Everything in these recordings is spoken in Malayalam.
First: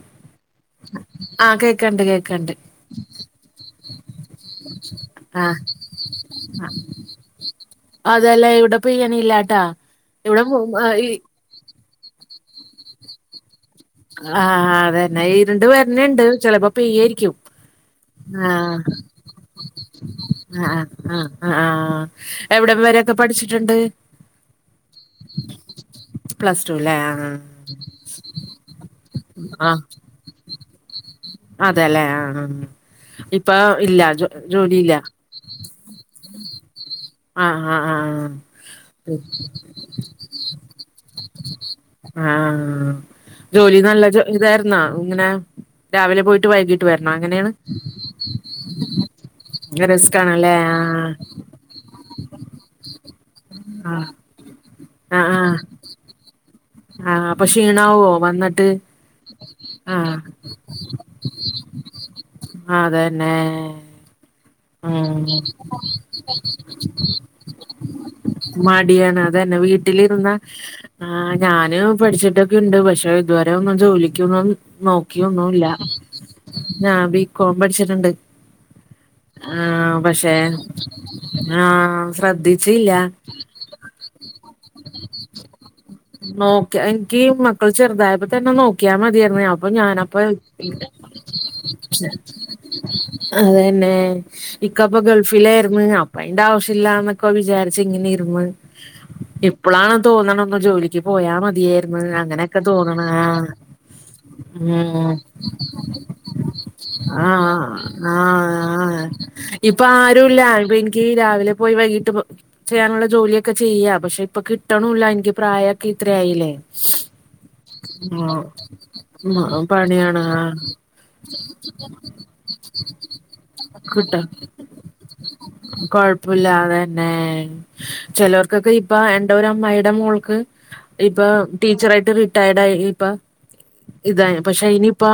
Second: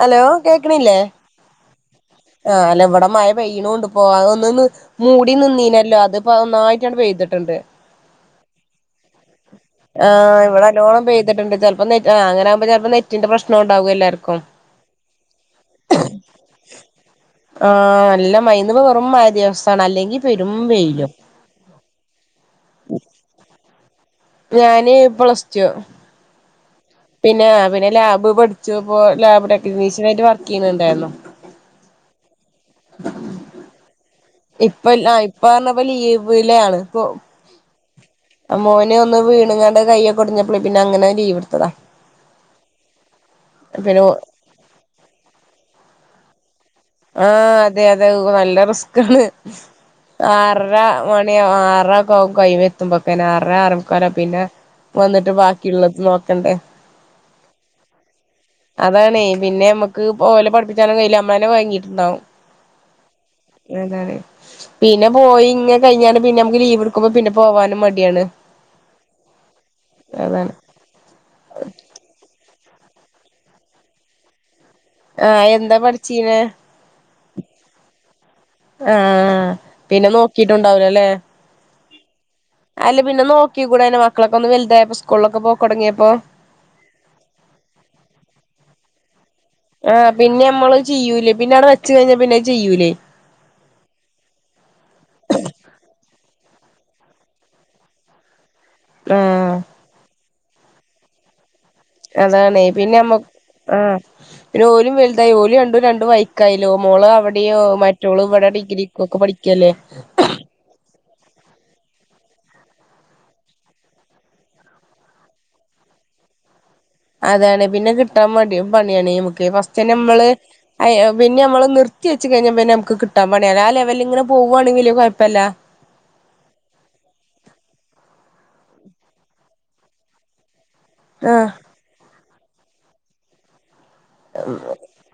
ഹലോ കേക്കണില്ലേ, ആഹ് കേക്കണ്ട് കേക്കണ്ട് ആഹ് അല്ല ഇവിടെ മഴ പെയ്യണുണ്ട് പോയെന്ന് തോന്നു. മൂടി ആഹ് നിന്നീനല്ലോ അത്പ്പ മയായിട്ടങ്ങട് പെയതിട്ടുണ്ട്. അത്വല്ല ഇവിടെ പെയ്യണില്ലട്ടോ ഇവിടെ ഫുള്ള് മായി ആഹ് അങ്ങനാകുമ്പ [unintelligible] ന്റെ പ്രശ്നോണ്ടാവും. ആഹ് അതന്നെ ഇരുണ്ട് വരണുണ്ട് ചെലപ്പോ പെയ്യുവാരിക്കും. ആഹ് നല്ല മയെന്നൊക്കെ പറേമ്പാ മഴദിവസാ അല്ലെങ്കി പെരും ആഹ് വെയില്. ആഹ് ആഹ് എവിടം വരേയൊക്കെ പഠിച്ചിട്ടുണ്ട്? ഞാന് പ്ലസ് ടു പ്ലസ് ടു അല്ലേ ആഹ് പിന്നെ പിന്നെ ലാബ് പഠ ജ്ജപ്പോ ലാബ് ആഹ് ടെകക്നീഷ്യനായിട്ട് വർക്ക് ചെയ്യുന്നുണ്ടായിരുന്നോ? അതെല്ലേ ആ, ഇപ്പൊ ഇല്ലാ ഇപ്പ ഇല്ല ആ ഇപ്പ പറഞ്ഞപ്പോ ലീവിലാണ്. പ്പോ ആഹ് ആഹ് മോന് ആഹ് ഒന്ന് വീണുംങ്ങാണ്ട് കയ്യൊക്ക ഒടിഞ്ഞപ്പളി പിന്നങ്ങനെ ലീവെടുത്തതാ. ആ ജോലി നല്ല പിന്നെ ജോ ഇതായിരുന്നാ ഇങ്ങനെ, രാവിലെ പോയിട്ട് വൈകിട് ആ അതെ അതെ നല്ല റിസ്ക്കാണ് റിസ്ക് ആണല്ലേ ആറര ആഹ് മണിയാകും ആറ ക്കെ കഴിയും എത്തുമ്പോത്തേന് ആറര ആഹ് ആറേമുക്കാലാകും പിന്നെ ആഹ് വന്നിട്ട് ആഹ് ബാക്കിയുള്ളത് നോക്കണ്ടേ. ആഹ് അപ്പൊ ക്ഷീണാവോ വന്നിട്ട് അതാണേ പിന്നെ നമ്മക്ക് ആഹ്. ഓലെ പഠിപ്പിച്ചാനും കയ്യില്ല നമ്മളന്നെ കൊയങ്ങിട്ടുണ്ടാവും അതന്നെ. അതാണ് പിന്നെ ഉം പോയി ഇങ്ങെ കഴിഞ്ഞാണ് പിന്നെ നമുക്ക് ലീവ് എടുക്കുമ്പോ പിന്നെ പോവാനും മടിയാണ്. മടിയാണ് അതന്നെ വീട്ടിലിരുന്ന. അതാണ് ആ ഞാന് പഠിച്ചിട്ടൊക്കെയുണ്ട് പക്ഷെ ഇതുവരെ ഒന്നും ജോലിക്കൊന്നും. ആഹ് നോക്കിയൊന്നുംല്ല എന്താ പഠിച്ചീനെ ഞാ ബി കോം പഠിച്ചിട്ടുണ്ട്. ആഹ് ആഹ് പിന്നെ പക്ഷെ നോക്കിട്ടുണ്ടാവില്ലലെ. ആഹ് സദി അല്ല പിന്നെ നോക്കി കൂടെയായിരുന്നോ മക്കളൊക്കെ ഒന്ന് വലുതായപ്പോ സ്കൂളിലൊക്കെ പോക് തുടങ്ങിയപ്പോ. നോക്കി എനിക്ക് മക്കൾ ചെറുതായപ്പോ തന്നെ നോക്കിയാ മതിയായിരുന്നുേ അപ്പൊ ഞാനപ്പൊ. പിന്നെവിടെ വെച്ച് കഴിഞ്ഞാ പിന്നെത് ചെയ്യൂലേ. അതന്നെ. ഇക്കപ്പൊ ഗൾഫിലായിരുന്നു അപ്പോ അയിന്റെ ആവശ്യമില്ലന്നൊക്കെ വിചാരിച്ച് ഇങ്ങനെ ഇർന്ന്. ആഹ് ഇപ്പോളാണ് തോന്ന്ണ് ഒന്ന് ജോലിക്ക് പോയാ മതിയേ മ് അങ്ങനെയൊക്കെ അതാണേ പിന്നെ തോന്നണ നമ്മ ആഹ് പിന്നെ ഓലും ഉം വലുതായി ഓല് രണ്ടും രണ്ട് വൈക്കായില്ലോ മോള് അവിടെയോ ആഹ് അഹ് മറ്റോള് ഇവിടെ ഡിഗ്രി ആഹ്. ഒക്കെ പഠിക്കല്ലേ ഇപ്പൊ ആരുംല്ലാ എനിക്ക് രാവിലെ പോയി വൈകീട്ട് പോ ചെയ്യാനുള്ള ജോലിയൊക്കെ ചെയ്യ പക്ഷെ ഇപ്പൊ കിട്ടണുല്ല എനിക്ക് പ്രായൊക്കെ ഇത്രയായില്ലേ. അതാണ് പിന്നെ കിട്ടാൻ പ പണിയാണ് നമക്ക് ആഹ് ഫസ്റ്റ്നെ പണിയാണ് നമ്മള് ആഹ് പിന്നെ നമ്മള്. റ്റി വെച്ച് കഴിഞ്ഞ പിന്നെ നമക്ക് കിട്ടാൻ പണിയാ ആ കിട്ടാ ലെവലിങ്ങെനെ പോകവാണെങ്കിൽ കോഴപ്പല്ല. പ്പുല്ലാ അതെന്നെ ചിലർക്കൊക്കെ ഇപ്പ എന്റെ ഒരു അമ്മായിയുടെ മോൾക്ക്. ഇപ്പ ആഹ് ടീച്ചറായിട്ട് റിട്ടയർഡ് ആയി ഇപ്പ ഇതായി പക്ഷെ ഇനിയിപ്പ.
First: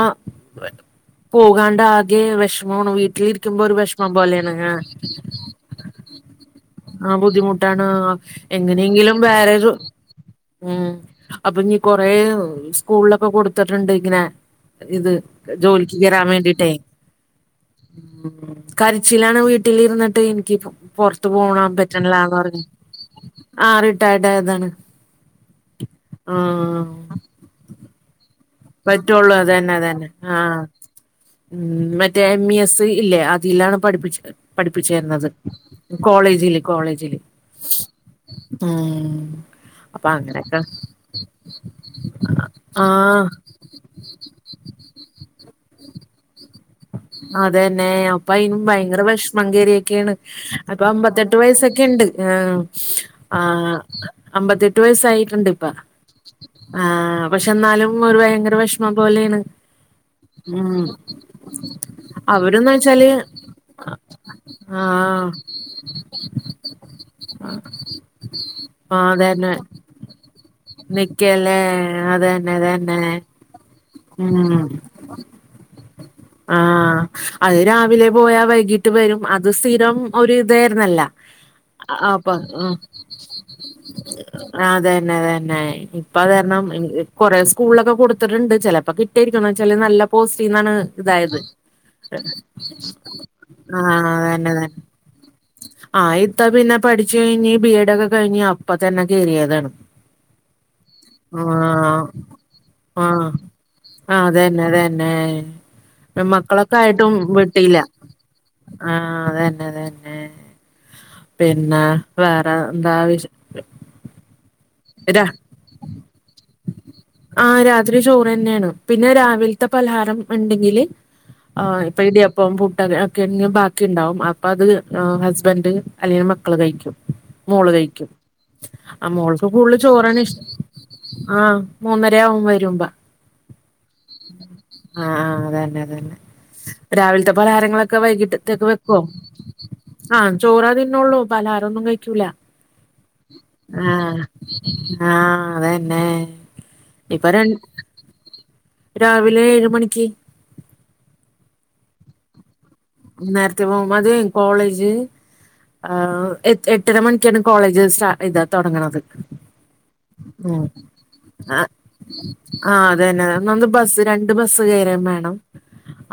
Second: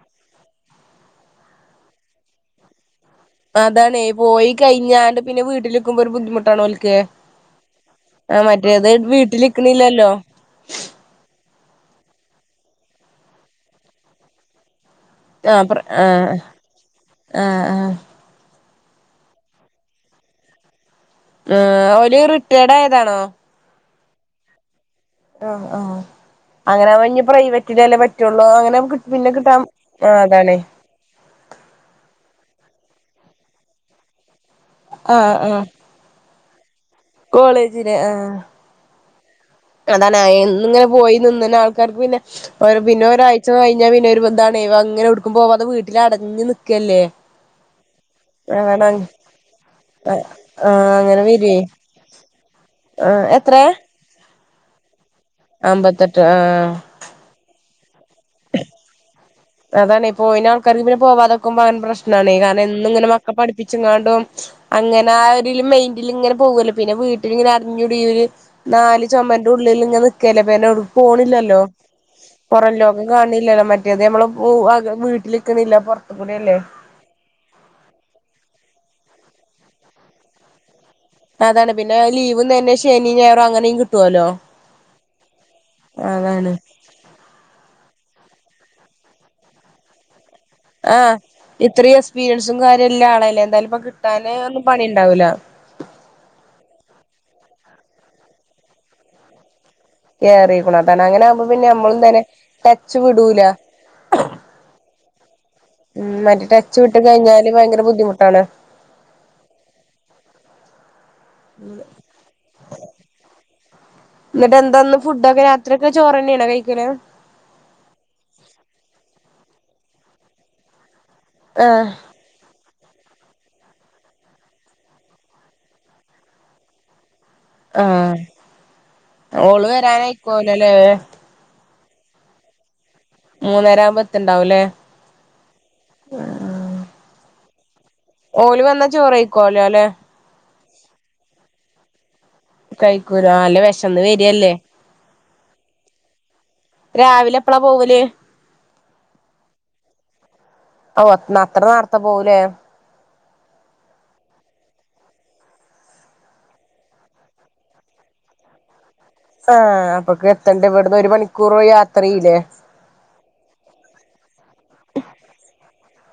പോകാണ്ടാകെ വിഷമമാണ് വീട്ടിൽ ഇ കിക്കുമ്പോ ഒരു അതാണേ വിഷമം പോയി പോലെയാണ് ആ കഴിഞ്ഞാണ്ട് പിന്നെ വീട്ടിലിക്കുമ്പോ ഒരു ബുദ്ധിമുട്ടാണ് ഓൽക്ക് ആ ബുദ്ധിമുട്ടാണ്. ആഹ് മറ്റേത് എങ്ങനെയെങ്കിലും വേറേരു. വീട്ടിലിക്കണില്ലല്ലോ ഉം അപ്പൊ ഞ് കൊറേ സ്കൂളിലൊക്കെ കൊടുത്തിട്ടുണ്ട് ഇങ്ങനെ ഇത്. ആഹ് പ്ര ജോലിക്ക് കേറാൻ ആഹ് വേണ്ടിട്ടേ. ആഹ് ആഹ്. കരിച്ചിലാണ് വീട്ടിലിരുന്നിട്ട് എനിക്ക് പോ ണിക്ക് പോകാൻ ആഹ് ഓല് പറ്റണില്ലന്ന് പറഞ്ഞ റിട്ടയേർഡ് ആയതാണോ? ആ റിട്ടയർഡ് ആയതാണ്. ആ ആഹ് ആഹ് അങ്ങനെഞ് പ്രൈവറ്റിന്റെലേ പറ്റുള്ളൂ അങ്ങനെ. പിന്നെ പറ്റുള്ളൂ കിട്ടാം അതന്നെ പിന്നെ അതന്നെ കിട്ടാൻ അതാണെ. ആഹ് ഉം മറ്റേ എം ഇ എസ് ഇല്ലേ അതിലാണ് പഠിപ്പിച്ചത് പഠിപ്പിചേർന്നത്. കോളേജിൽ കോളേജിൽ. കോളേജിൽ ആ... മ്മ് അതാണ് ഇങ്ങനെ പോയി നിന്നന്നെ ആൾക്കാർക്ക് പിന്നെ പിന്നെ ഒരു ആഹ് ഫുഡ്‌കഴിച്ച്കഴിഞ്ഞാ പിന്നെ ഒരു ബന്ധണേ അങ്ങനെടുക്കും പോവാതെ അത് വീട്ടിൽ അടഞ് നി അതന്നെ അപ്പൊ അയിന് അതാണ് ഭയങ്കര വിഷമം കേറിയേക്കെയാണ്. ആഹ് അപ്പൊ അങ്ങനെ അമ്പത്തെട്ട് വര്വേ വയസ്സൊക്കെ ഉണ്ട് ആഹ് ആ ആ. എത്രേ അബ്ബത്തിഎട്ട് വയസ്സായിട്ടുണ്ട് ഇപ്പ അമ്പത്തെട്ട് ആഹ് ആ. പക്ഷെ എന്നാലും ഒരു ഭയങ്കര വിഷമം പോലെയാണ്. അതന്നേ പോയിനെ ഉം ആൾക്കാറന്നേ പിന്നെ പോവ. കും അങ്ങനെ പ്രശ്നണെ കാരണം അവര്ന്ന് എന്നും ഇങ്ങനെ വെച്ചാല് മക്കെ പഠിപ്പിച്ചിങ്ങാണ്ടും അങ്ങനെ ആ ആഹ് മൈൻഡിൽ ഇങ്ങനെ പോകല്ല പിന്നെ വീട്ടിൽ ഇങ്ങനെ അടിഞ്ഞൂടി ഒരു നാല് ആഹ് ചുമരിന്റെ അതന്നെ ഉള്ളിൽ ഇങ്ങെനെ നിക്കല്ലേ പനോ നിക്കല്ലേ പോണില്ലല്ലോ അതന്നെ അതന്നെ പുറംലോകം കാണില്ലല്ലോ മറ്റേത് നമ്മള് ഉം വീട്ടിലിക്കണില്ല പോറത്ത്കൂടെ അല്ലേ ആഹ് അത് രാവിലെ പോയാൽ വൈകീട്ട് വരും അത് സ്ഥിരം ഒരൂ ഇതായിരൂന്നലോ അതാണ് പിന്നെ ലീവ്ന്ന് തന്നെ ശനി ഞായർ അങ്ങനെയും കിട്ടുവല്ലോ ആ അതന്നേ അതന്നെ അതാണ് ഇപ്പതാരണം കൊറേ സ്കൂളിലൊക്കെ കൊടുത്തിട്ടിണ്ട് ചെലപ്പോ കിട്ടേരിക്കും എന്ന് വച്ചാല് നല്ല പോസ്റ്റീന്നാണ് ആ ഇതായത് ഇത്രയും എക്സ്പീരിയൻസും കാര്യല്ല ആളല്ലേ എന്തായാലും ഇപ്പൊ കിട്ടാന് ഒന്നും പണി ഇണ്ടാവൂല ആ ഇത്ത പിന്നെ പഠിച്ച് കയിഞ്ഞ് ബി എഡ് ഒക്കെ കഴിഞ്ഞ് അപ്പ തന്നെ കയറിയതാണ് കേയറിക്കണു അതാണ് അങ്ങനെ ആകുമ്പോ പിന്നെ നമ്മള് തന്നെ ടച്ച് വിടൂല ആ അതന്നെ ഉം അതന്നെ മറ്റേ മക്കളൊക്കെ ടച്ച് വിട്ട് ആയിട്ടും കഴിഞ്ഞാല് വിട്ടീല ഭയങ്കര ബുദ്ധിമുട്ടാണ് ആ അതന്നെ അതന്നെ പിന്നെ വേറെന്താ വിശേ എന്നിട്ട് എന്താന്ന് രാ ഫുഡ് ഒക്കെ രാത്രി ഒക്കെ ചോറന്നേണോ കയിക്കണ് ആ രാത്രി ചോറന്നേണ് പിന്നെ രാവിലത്തെ പലഹാരം ഇണ്ടെങ്കില് ആ ആഹ് ഇപ്പൊ ഇടി ഇപ്പം പുട്ട് ഒക്കെ ബാക്കി ഇണ്ടാവും അപ്പ അത് ഹസ്ബന്റ് അല്ലെങ്കിൽ മക്കള് കയിക്കും മോള് കയ്ക്കും ആഹ് ആ മോൾക്ക് ഓള് കൂടുതല് ചോറാണ് ഇഷ്ടം വരാനായിക്കോലല്ലേ ആ മൂന്നര ആകും വരുമ്പ മൂന്നര ആവുമ്പ എത്തിണ്ടാവുല്ലേ ആ ആ അതന്നെ അതന്നെ രാവിലത്തെ പലഹാരങ്ങളൊക്കെ ഓല് വൈകിട്ടത്തേക്ക് വന്നാ വെക്കോ ചോറ് കഴിക്കോലോ ല്ലേ ആ ചോറാ തിന്നൊള്ളോ പലഹാരൊന്നും കയിക്കൂല കയിക്കൂല അല്ല വെഷന്ന് വരല്ലേ ആ അതന്നെ ഇപ്പൊ രാവിലെ ര എപ്പളാ പോവല് രാവിലെ ഏഴ് മണിക്ക് ഓ അത്ര നേർത്ത പോവൂലേ നേരത്തെ പോകും അത് കോളേജ് ആ എട്ടര മണിക്കാണ് കോളേജ് സ്റ്റർട്ട് ചെയ്യാൻ തൊടങ്ങണത് ആ അപ്പൊക്കെ എത്തണ്ടേ ഇവിടുന്ന് ഒരു മണിക്കൂറോ യാത്രയിലേ ആ അതന്നെന്ന് ബസ് രണ്ട് ബസ് കയറേം വേണം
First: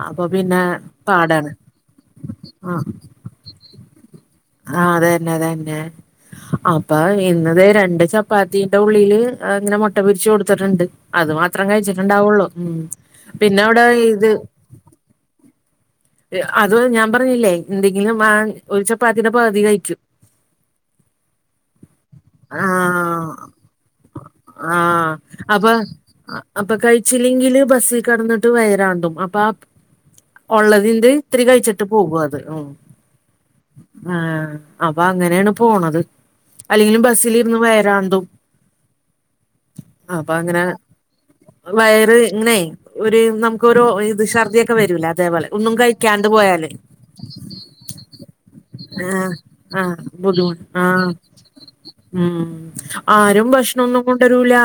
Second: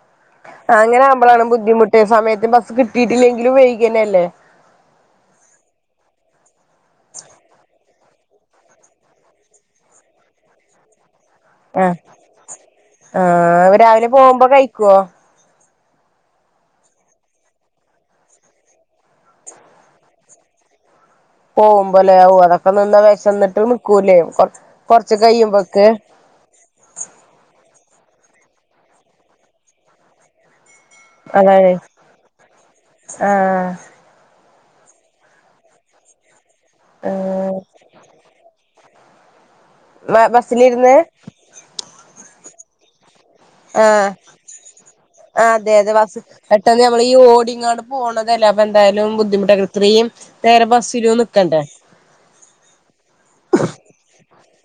അപ്പൊ പിന്നെ പാടാണ് കൃത്യ സമയത്ത് ബസ്സ് കിട്ടിട്ടില്ലെങ്കിലും വൈകന്നെല്ലേ ആ അതന്നെ അതന്നെ അപ്പൊ ഇന്നിതേ രണ്ട് ചപ്പാത്തിന്റെ ഉള്ളില് ഇങ്ങനെ മുട്ട പൊരിച്ച് കൊടുത്തിട്ടുണ്ട് അത് മാത്രം ആഹ് കയിച്ചിട്ടണ്ടാവുള്ളൂ ഉം പിന്നെ അവടെ ഇത് കോ അത് ഞാൻ പറഞ്ഞില്ലേ എന്തെങ്കിലും ആ ഒരു ചപ്പാത്തിടെ പകതി കഴിക്കും പോകുമ്പോലേ അതൊക്കെ നിന്ന ആഹ് വെശന്നിട്ട് നിക്കൂല്ലേ ആഹ് കൊറച്ച് അപ്പൊ കയുമ്പോക്ക് അപ്പൊ കയിച്ചില്ലെങ്കില് ബസ്സി കെടന്നിട്ട് വയറാണ്ടും അപ്പ ഒള്ളത് ഇത് ഇത്തിരി അതാണ് കഴിച്ചിട്ട് പോകും അത് ഉം ആഹ് ആ അപ്പൊ അങ്ങനേണ് പോണത് അല്ലെങ്കി ആഹ് ബസിലിരുന്ന് വയറാന്തും ബ അപ്പ അങ്ങനെ ബസ്സിലിരുന്ന് വയറ് ഇങ്ങനെ ഒരു നമുക്കൊരു ആഹ് ഇത് ഷർദിയൊക്കെ വരൂലേ അതേപോലെ ഒന്നും കയിക്കാണ്ടും പെട്ടന്ന് നമ്മള് ഓടിങ്ങാട് പോണതല്ല അപ്പൊ എന്തായാലും ആഹ് ബുദ്ധിമുട്ടൊക്കേ ഇത്രയും നേരം ബസ്സിലും നിക്കണ്ടേ മ്മ് ആരും ഭക്ഷണൊന്നും കൊണ്ടരൂല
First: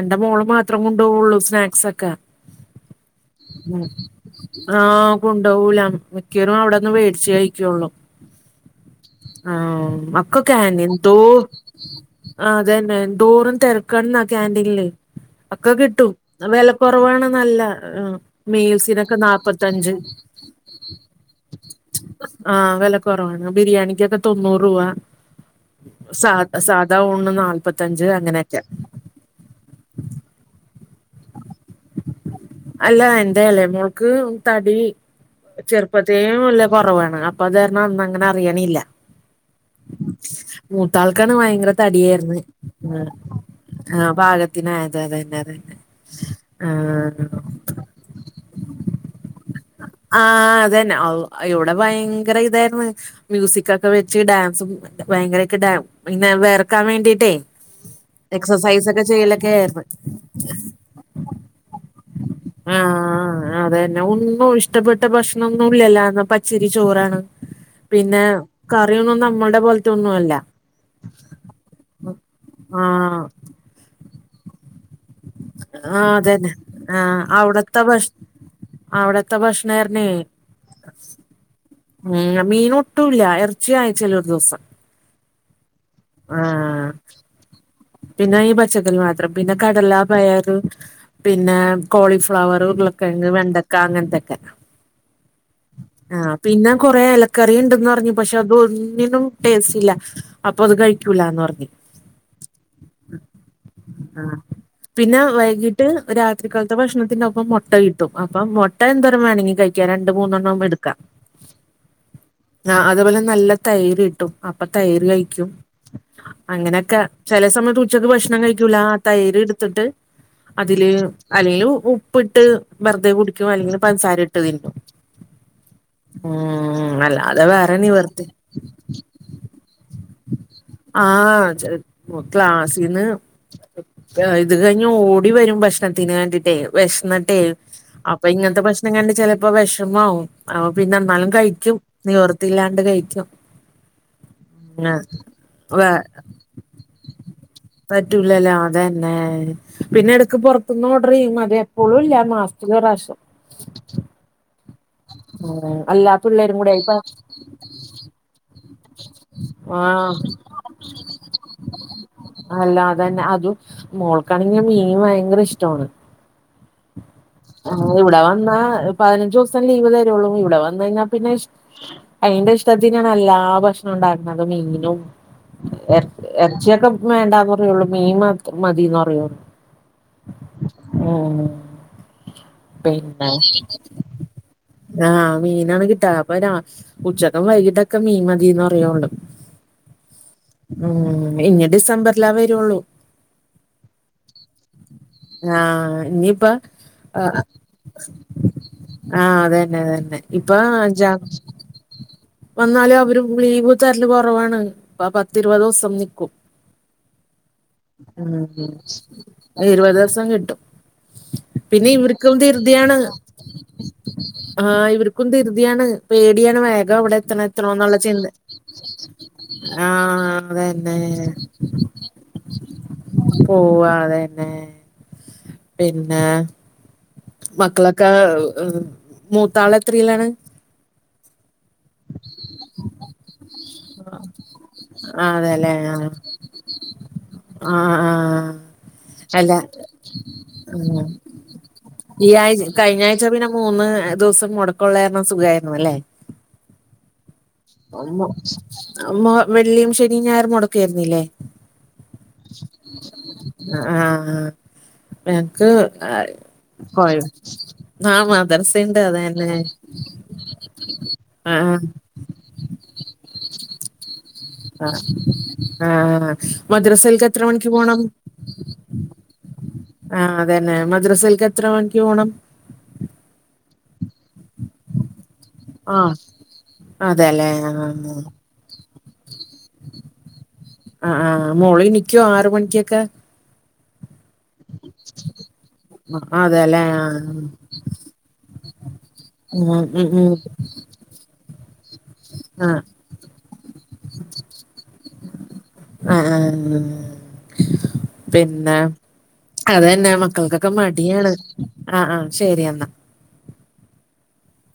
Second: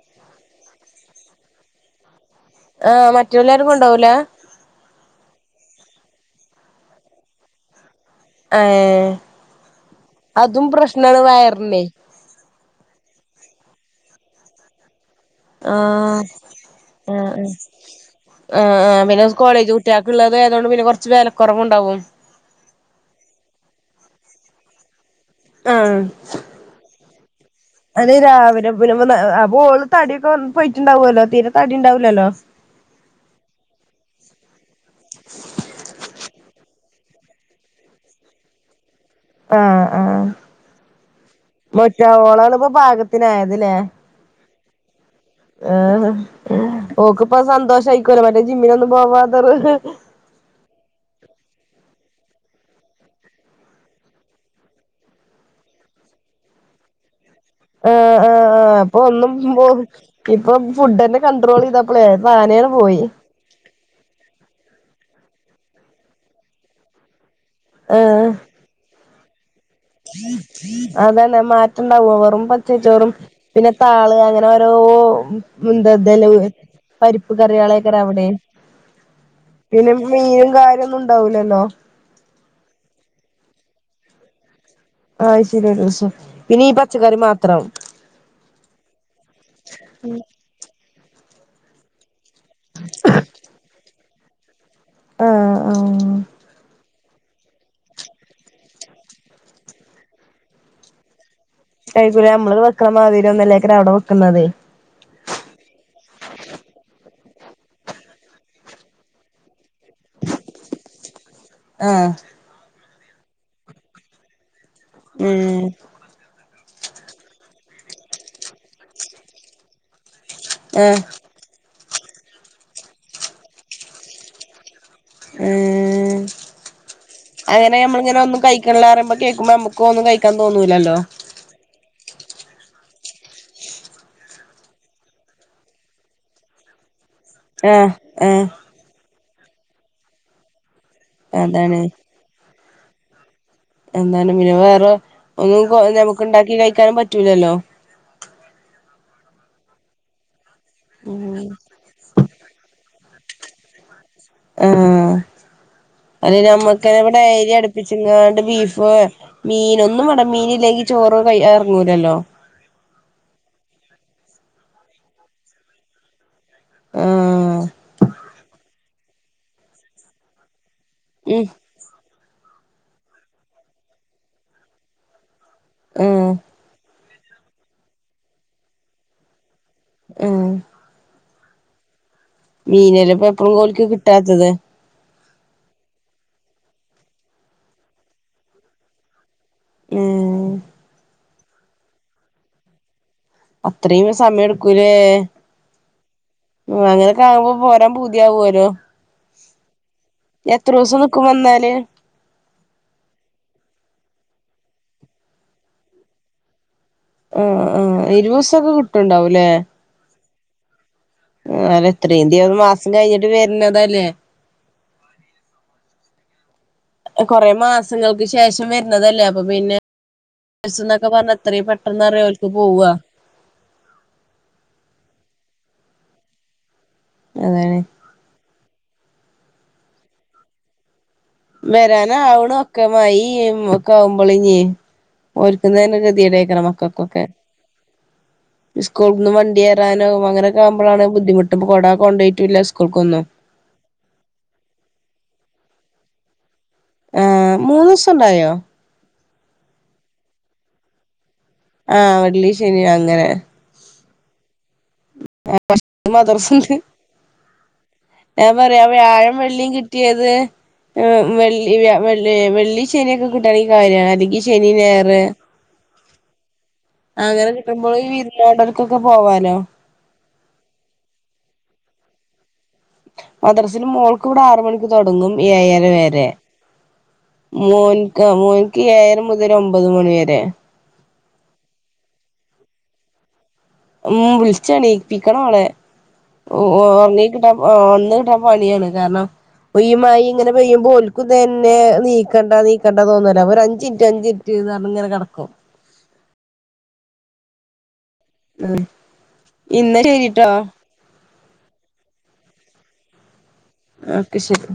എന്റെ മോള് മാത്രം കൊണ്ടവൊള്ളോ സ്നാക്സൊക്കെ ആഹ് മറ്റോല് ആരും കൊണ്ടവൂല ആഹ് കൊണ്ടവൂല മിക്കിയേരും അവിടെന്ന് വേടിച്ച് കഴിക്കൊള്ളോ ഏഹ് ആഹ് അക്കക്കൊ അതും കാന്റീൻ തൊ പ്രശ്നാണ് [unintelligible] വയറിനെ ആഹ് അതന്നെ എന്തോരം തെരക്കാണ്ന്ന കാന്റീനില് ഒക്കെ കിട്ടും ആഹ് വെലക്കൊറവാണ് ആഹ് ആഹ് നല്ല മീൽസിനൊക്കെ നാപത്തി കുട്ടിയോൾക്ക് ഉള്ളതായതുകൊണ്ട് പിന്ന കൊറച്ച് വെല കൊറവ്ണ്ടാവും ആഹ് വില കുറവാണ് ബിരിയാണിിക്കൊക്കെ തൊണ്ണൂറ് രൂപ ആഹ് സാ സാധാ ഊണ് നാല്പത്തഞ്ച് അങ്ങനെയൊക്കെ അപ്പ ഓള് തടിയൊക്കെ പോയിട്ടുണ്ടാവുല്ലോ തീരെ തടി ഉണ്ടാവില്ലല്ലോ അല്ല എൻന്റെ ഇളെമോൾക്ക് തടി ചെറുപ്പത്തെയും ഉള്ള കുറവാണ് അപ്പൊ അത് കാരണം അന്ന അങ്ങനെ അറിയണല്ല ആഹ് ആഹ് മൂത്താൾക്കാണ് ഭയങ്കര മറ്റേ തടിയായിരുന്നു ഓളാണ് ഇപ്പോ പാകത്തിനായതല്ലേ ആഹ് പാകത്തിന് അയതതെന്നെ അഹ് ആഹ് ഓക്ക് ഇപ്പ സന്തോഷയിക്കോല്ലോ മറ്റേ ജിമ്മിനൊന്നും പോവാത്തൊരു ആഹ് അതന്നെ ഇവിടെ ഭയങ്കര ഇതായിരുന്നു മ്യൂസിക്ക ഒക്കെ വെച്ച് ഡാൻസും ഭയങ്കരൊക്കെ ഡ പിന്നെ വേർക്കാൻ വേണ്ടിട്ടേ ആഹ് ആഹ് എക്സസൈസ് ഒക്കെ ചെയ്യലൊക്കെ ആരുന്നു അപ്പൊ ഫുഡ് തന്നെ കണ്ടട്രോൾ ചെയ്തപ്പോളെത് താനെയങ്ങ് പോയി ആഹ് അതന്നെ ഒന്നും ഇഷ്ടപ്പെട്ട ഭക്ഷണ ഒന്നും ഇല്ലല്ല എന്ന പച്ചരി ചോറാണ് പിന്നെ ആഹ് കറിയന്നും നമ്മടെ പോലെത്തെ [unintelligible] അതന്നെ മാറ്റംണ്ടാവും വെറും പച്ചരിചോറും ആഹ് പിന്നെ താള് അങ്ങനെ ഓരോ [unintelligible] ആഹ് ഇഡ്ഡലി അതന്നെ ആഹ് പരിപ്പ് കറികറി അവിടത്തെ ഭക്ഷ യണഅവിടെ അവിടത്തെ പിന്നെ ഭക്ഷണായിരുന്നേ മീനും കാര്യംന്നും ഉണ്ടാവൂലല്ലോ ഉം മീൻട്ടുല്ല ഇറച്ചി ആയിച്ചിലൊ ഒരു ദിവസം ആ്ഹ് ആഴ്ചല്ഒരു ദിവസം പിന്നെ ഈ ആഹ് പച്ചക്കറി മാത്രവും പിന്നെ ഈ പച്ചക്കറി മാത്രം പിന്നെ കടലാ പയറ് പിന്നെ കോളിഫ്ലവർ ഉരുളക്കിഴങ്ങ് വെണ്ടക്ക അങ്ങനത്തൊക്കെ ആഹ് പിന്നെ കുറെ ഇലക്കറി ഉണ്ടന്ന് പറഞ്ഞു പക്ഷെ അത ഒന്നിനും ടേസ്റ്റ് ഇല്ല അപ്പൊ അത് കഴിക്കൂലന്ന് പറഞ്ഞ് കഴിക്കൂല നമ്മള് വെക്കണ മാതിരി ഒന്നല്ലേക്കന അവിടെ ആഹ് വെക്കുന്നത് പിന്നെ വൈകീട്ട് രാത്രികാലത്തെ ഭക്ഷണത്തിന്റെ ഒപ്പം മുട്ട കിട്ടും അപ്പം മുട്ട എന്തര വേണെങ്കിലും കഴിക്ക ക്ക രണ്ട് മൂന്നെണ്ണ ആകുമ്പോ എടുക്കാം ആഹ് ആഹ് അതുപോലെ നല്ല തൈര് കിട്ടും അപ്പൊ തൈര് കഴിക്കും ഉം അങ്ങനെയൊക്കെ ചില സമയത്ത് ഉച്ചക്ക് ഭക്ഷണം കഴിക്കൂല ആഹ് തൈര് എടുത്തിട്ട് അതില് ആഹ് അല്ലെങ്കിൽ ഉപ്പിട്ട് വെറുതെ കുടിക്കും അല്ലെങ്കിൽ പഞ്ചസാര ഇട്ട് കയിക്കും ഉം ഉം അല്ല അത വേറെ നീവർത്ത റയുമ്പോ കേൾക്കുമ്പോ നമുക്ക ഒന്നും കഴിക്കാൻ തന്നൂലല്ലോ ആഹ് ചെല മുത്ത്ക്ലാസിന്ന് ഇത് കഴിഞ്ഞ് ഓടി വരും ഭക്ഷണത്തിന് വേണ്ടിട്ടേ വിഷന്നിട്ടെ ആഹ് അപ്പൊ ആഹ് ഇങ്ങനത്തെ ദക്ഷണം കണ്ട ചിലപ്പോ വിഷമോ ആവും അപ്പൊ പിന്നെ ന്നാലും കഴിക്കും അതാണ് നിവർത്തില്ലാണ്ട് കഴിക്കും എന്താണ് പിന്നെ വേറെ വേ ഒന്നും നമുക്ക് ഉണ്ടാക്കി കഴിക്കാനും പറ്റൂലല്ലോ പറ്റൂലല്ലോ അതന്നെ പിന്നെ എടക്ക് പുറ ത്ത്ന്ന് ഓർഡർ ചെയ്യും ഉം അത് എപ്പോഴും ഇല്ല മാസത്തില് ഒരു പ്രാവശ്യം ഹ്ആഹ് എല്ലാ അത് പിള്ളേരും കൂടെ നമ്മുക്ക ഇവിടെ ഏരിയടു ച്ചിങ്ങാണ്ട് ബീഫ് മീൻ ഒന്നും ആഹ് വേണ്ട മീനില്ലങ്കി ചോറ് ഇറങ്ങൂലല്ലോ അല്ല അതന്നെ അതും മോൾക്കാണെങ്ക മീൻ ഭയങ്കര ഇഷ്ടമാണ് ആഹ് ഇവിടെ വന്നാ പതിനഞ്ച് ഉസം ലീവ് തരള്ളൂ ഇവിടെ വന്നയി ഞ്ഞ പിന്നെ ഉം അയിന്റെ ഇഷ്ടത്തിനാണ് എല്ലാ ഭക്ഷണം ഉണ്ടാക്കുന്നത് മീനും ആഹ് ഇറച്ചിയൊക്കെ വേണ്ടന്ന് പറയുള്ളൂ മീൻ മതിന്ന് പറയുള്ളൂ ഉം ഉം മീനല്ല ഇപ്പ എപ്പഴും ഓല്ക്ക കിട്ടാത്തത് ആഹ് മീനാണ് കിട്ടാ പ്പൊ ഉച്ചക്കും വൈകിട്ടൊക്കെ മീൻ മതിന്ന് പറിയുവള്. ഉം ഉമ് ഇഞീ ഡിസംബറിലാ വരുള്ളൂ. അതൃയിം സമയം എടുക്കൂലേ ആഹ് ഇനിയിപ്പ ഉമ് അങ്ങനെക്കെ ആഹ് ആവുമ്പോ പോരാൻ പൂതിയാവോലോ ആഹ് അതന്നെ അതന്നെ ഇപ്പൊ അഞ്ച നിക്കും വന്നാല് വന്നാലും അവര് ലീവ് തരല് കൊറവാണ്പ്പ പത്തി ഇരുപത് ഉസം നിക്കും. ആഹ് ആഹ് ഉമ് ഇരുവസൊക്കെ കിട്ടുണ്ടാവൂല്ലേ ഇരുപതുസം കിട്ടും. ആ പിന്നെ ഇവർക്കും അല്ലത്രയുംന്ത്യ്യ മാസം ധൃതിയാണ് കഴിഞ്ഞിട്ട് വരുന്നതല്ലേ ആഹ് ഇവർക്കും തിൃതിയാണ് പേടിയാണ് വേഗം അവിടെ എത്തണം എത്തണ എന്നുള്ള. ഇത് ചിന്ത ശേഷം വരുന്നതല്ലേ അപ്പൊ പിന്നെ ആഹ് സ് അതന്നെ എന്നൊക്കെ പറഞ്ഞ അത്രയും പെട്ടെന്ന്റിയോലക്ക് പോവാ. പോവാ അതന്നെ പിന്നെ അതാണ് മക്കളൊക്കെ കാവ് മൂത്താളത്രരിയിലാണ്. വരാന ആവ്ന് മക്ക മയിഒക്കെ ആകുമ്പോള ഇഞ് ഓല്ക്കും അതെല്ലേ തന്നെ ആഹ് ഗദിടണക്കാരം മക്കൾക്കൊക്കെ. ആഹ് ആഹ് സ്കൂൾ ന്ന് അല്ല വണ്ടിേറാനോ അങ്ങനൊക്കെ ഉം ആവുമ്പോളാണ് ബുദ്ധിമുട്ട് ഇപ്പോ കൊട കൊണ്ട ഈ യിട്ടില്ല ആഴ്ച കഴിഞ്ഞ ആഴ്ച സ്കൂൾക്കൊന്നും പിന്നെ മൂന്ന് ദിവസം മുടക്കള്ളായിരുന്ന സുഖമായിരുന്നു ല്ലേ. ആഹ് വെള്ളിയിം ശനിമ് ഞായറും മുടക്കായിരുന്നില്ലേ. ആഹ് വെള്ളി ശനിയ അങ്ങനെ ആഹ് ആഹ് [inaudible] നക്ക് മദർസുണ്ട് കൊയ ആാ ഞാൻ പറയാ മദരസണ്ട് അത വ്യാഴം ന്നെ വെള്ളിയും കിട്ടിയത് വെ വെള്ളി ശനിയൊക്കെ കിട്ടണെഈ കാര്യമാണ് അല്ലെങ്കി ആഹ് ആഹ് മദ്രസയിൽക്ക് എത്ര അങ്ങനെ മണിക്ക് കിട്ടുമ്പോ പോണം ഈ വിര് ന്നോണ്ടോൾക്കൊക്കെ പോവാലോ ആഹ് അത തന്നെ മദ്രസൽക്ക് എത്ര മണിക്ക് പോണം. മദ്രാസല് മോൾക്ക് ഇവിടെ ആറ മണിക്ക് തുടങ്ങും യെയ്യര വരെ. അതെ അല്ലെ മോൻക്ക മോൻക്ക് ഏര മുതൽ ഒമ്പത് മണി വരെ ആഹ് ആഹ് മോളി ഇനീൽക്കോ ആറ മണിക്കൊക്കെ. ഉമ് വിളിച്ചണീപ്പിക്കണ ഓളെ അതെല്ലേ ആഹ് ഉറങ്ങി കിട്ടാ ഒന്ന് കിട്ടാൻ പണിയാണ്. കാരണം ഉം ഇ പ്പ ഉം മായി ഉം ഇങ്ങനെ പെയ്യുമ്പോ ഒലക് തന്നെ നീക്കണ്ട ആഹ് നീക്കണ്ട തോന്നുല്ല അപ്പൊ ഒരു അഞ്ചിൻറ്റ് അഞ്ചിൻ റ്റ് ന്ന് പറഞ്ഞ ഇങ്ങനെ കിടക്കും. ആഹ് ആഹ് പിന്നെ ഉം ഇന്നാ അത്ന്നെ ശരിട്ടോ മക്കൾക്കൊക്കെ മടിയാണ് ആഹ് ആഹ് ശരിയാന്നാ. ഓക്കെ ശരി.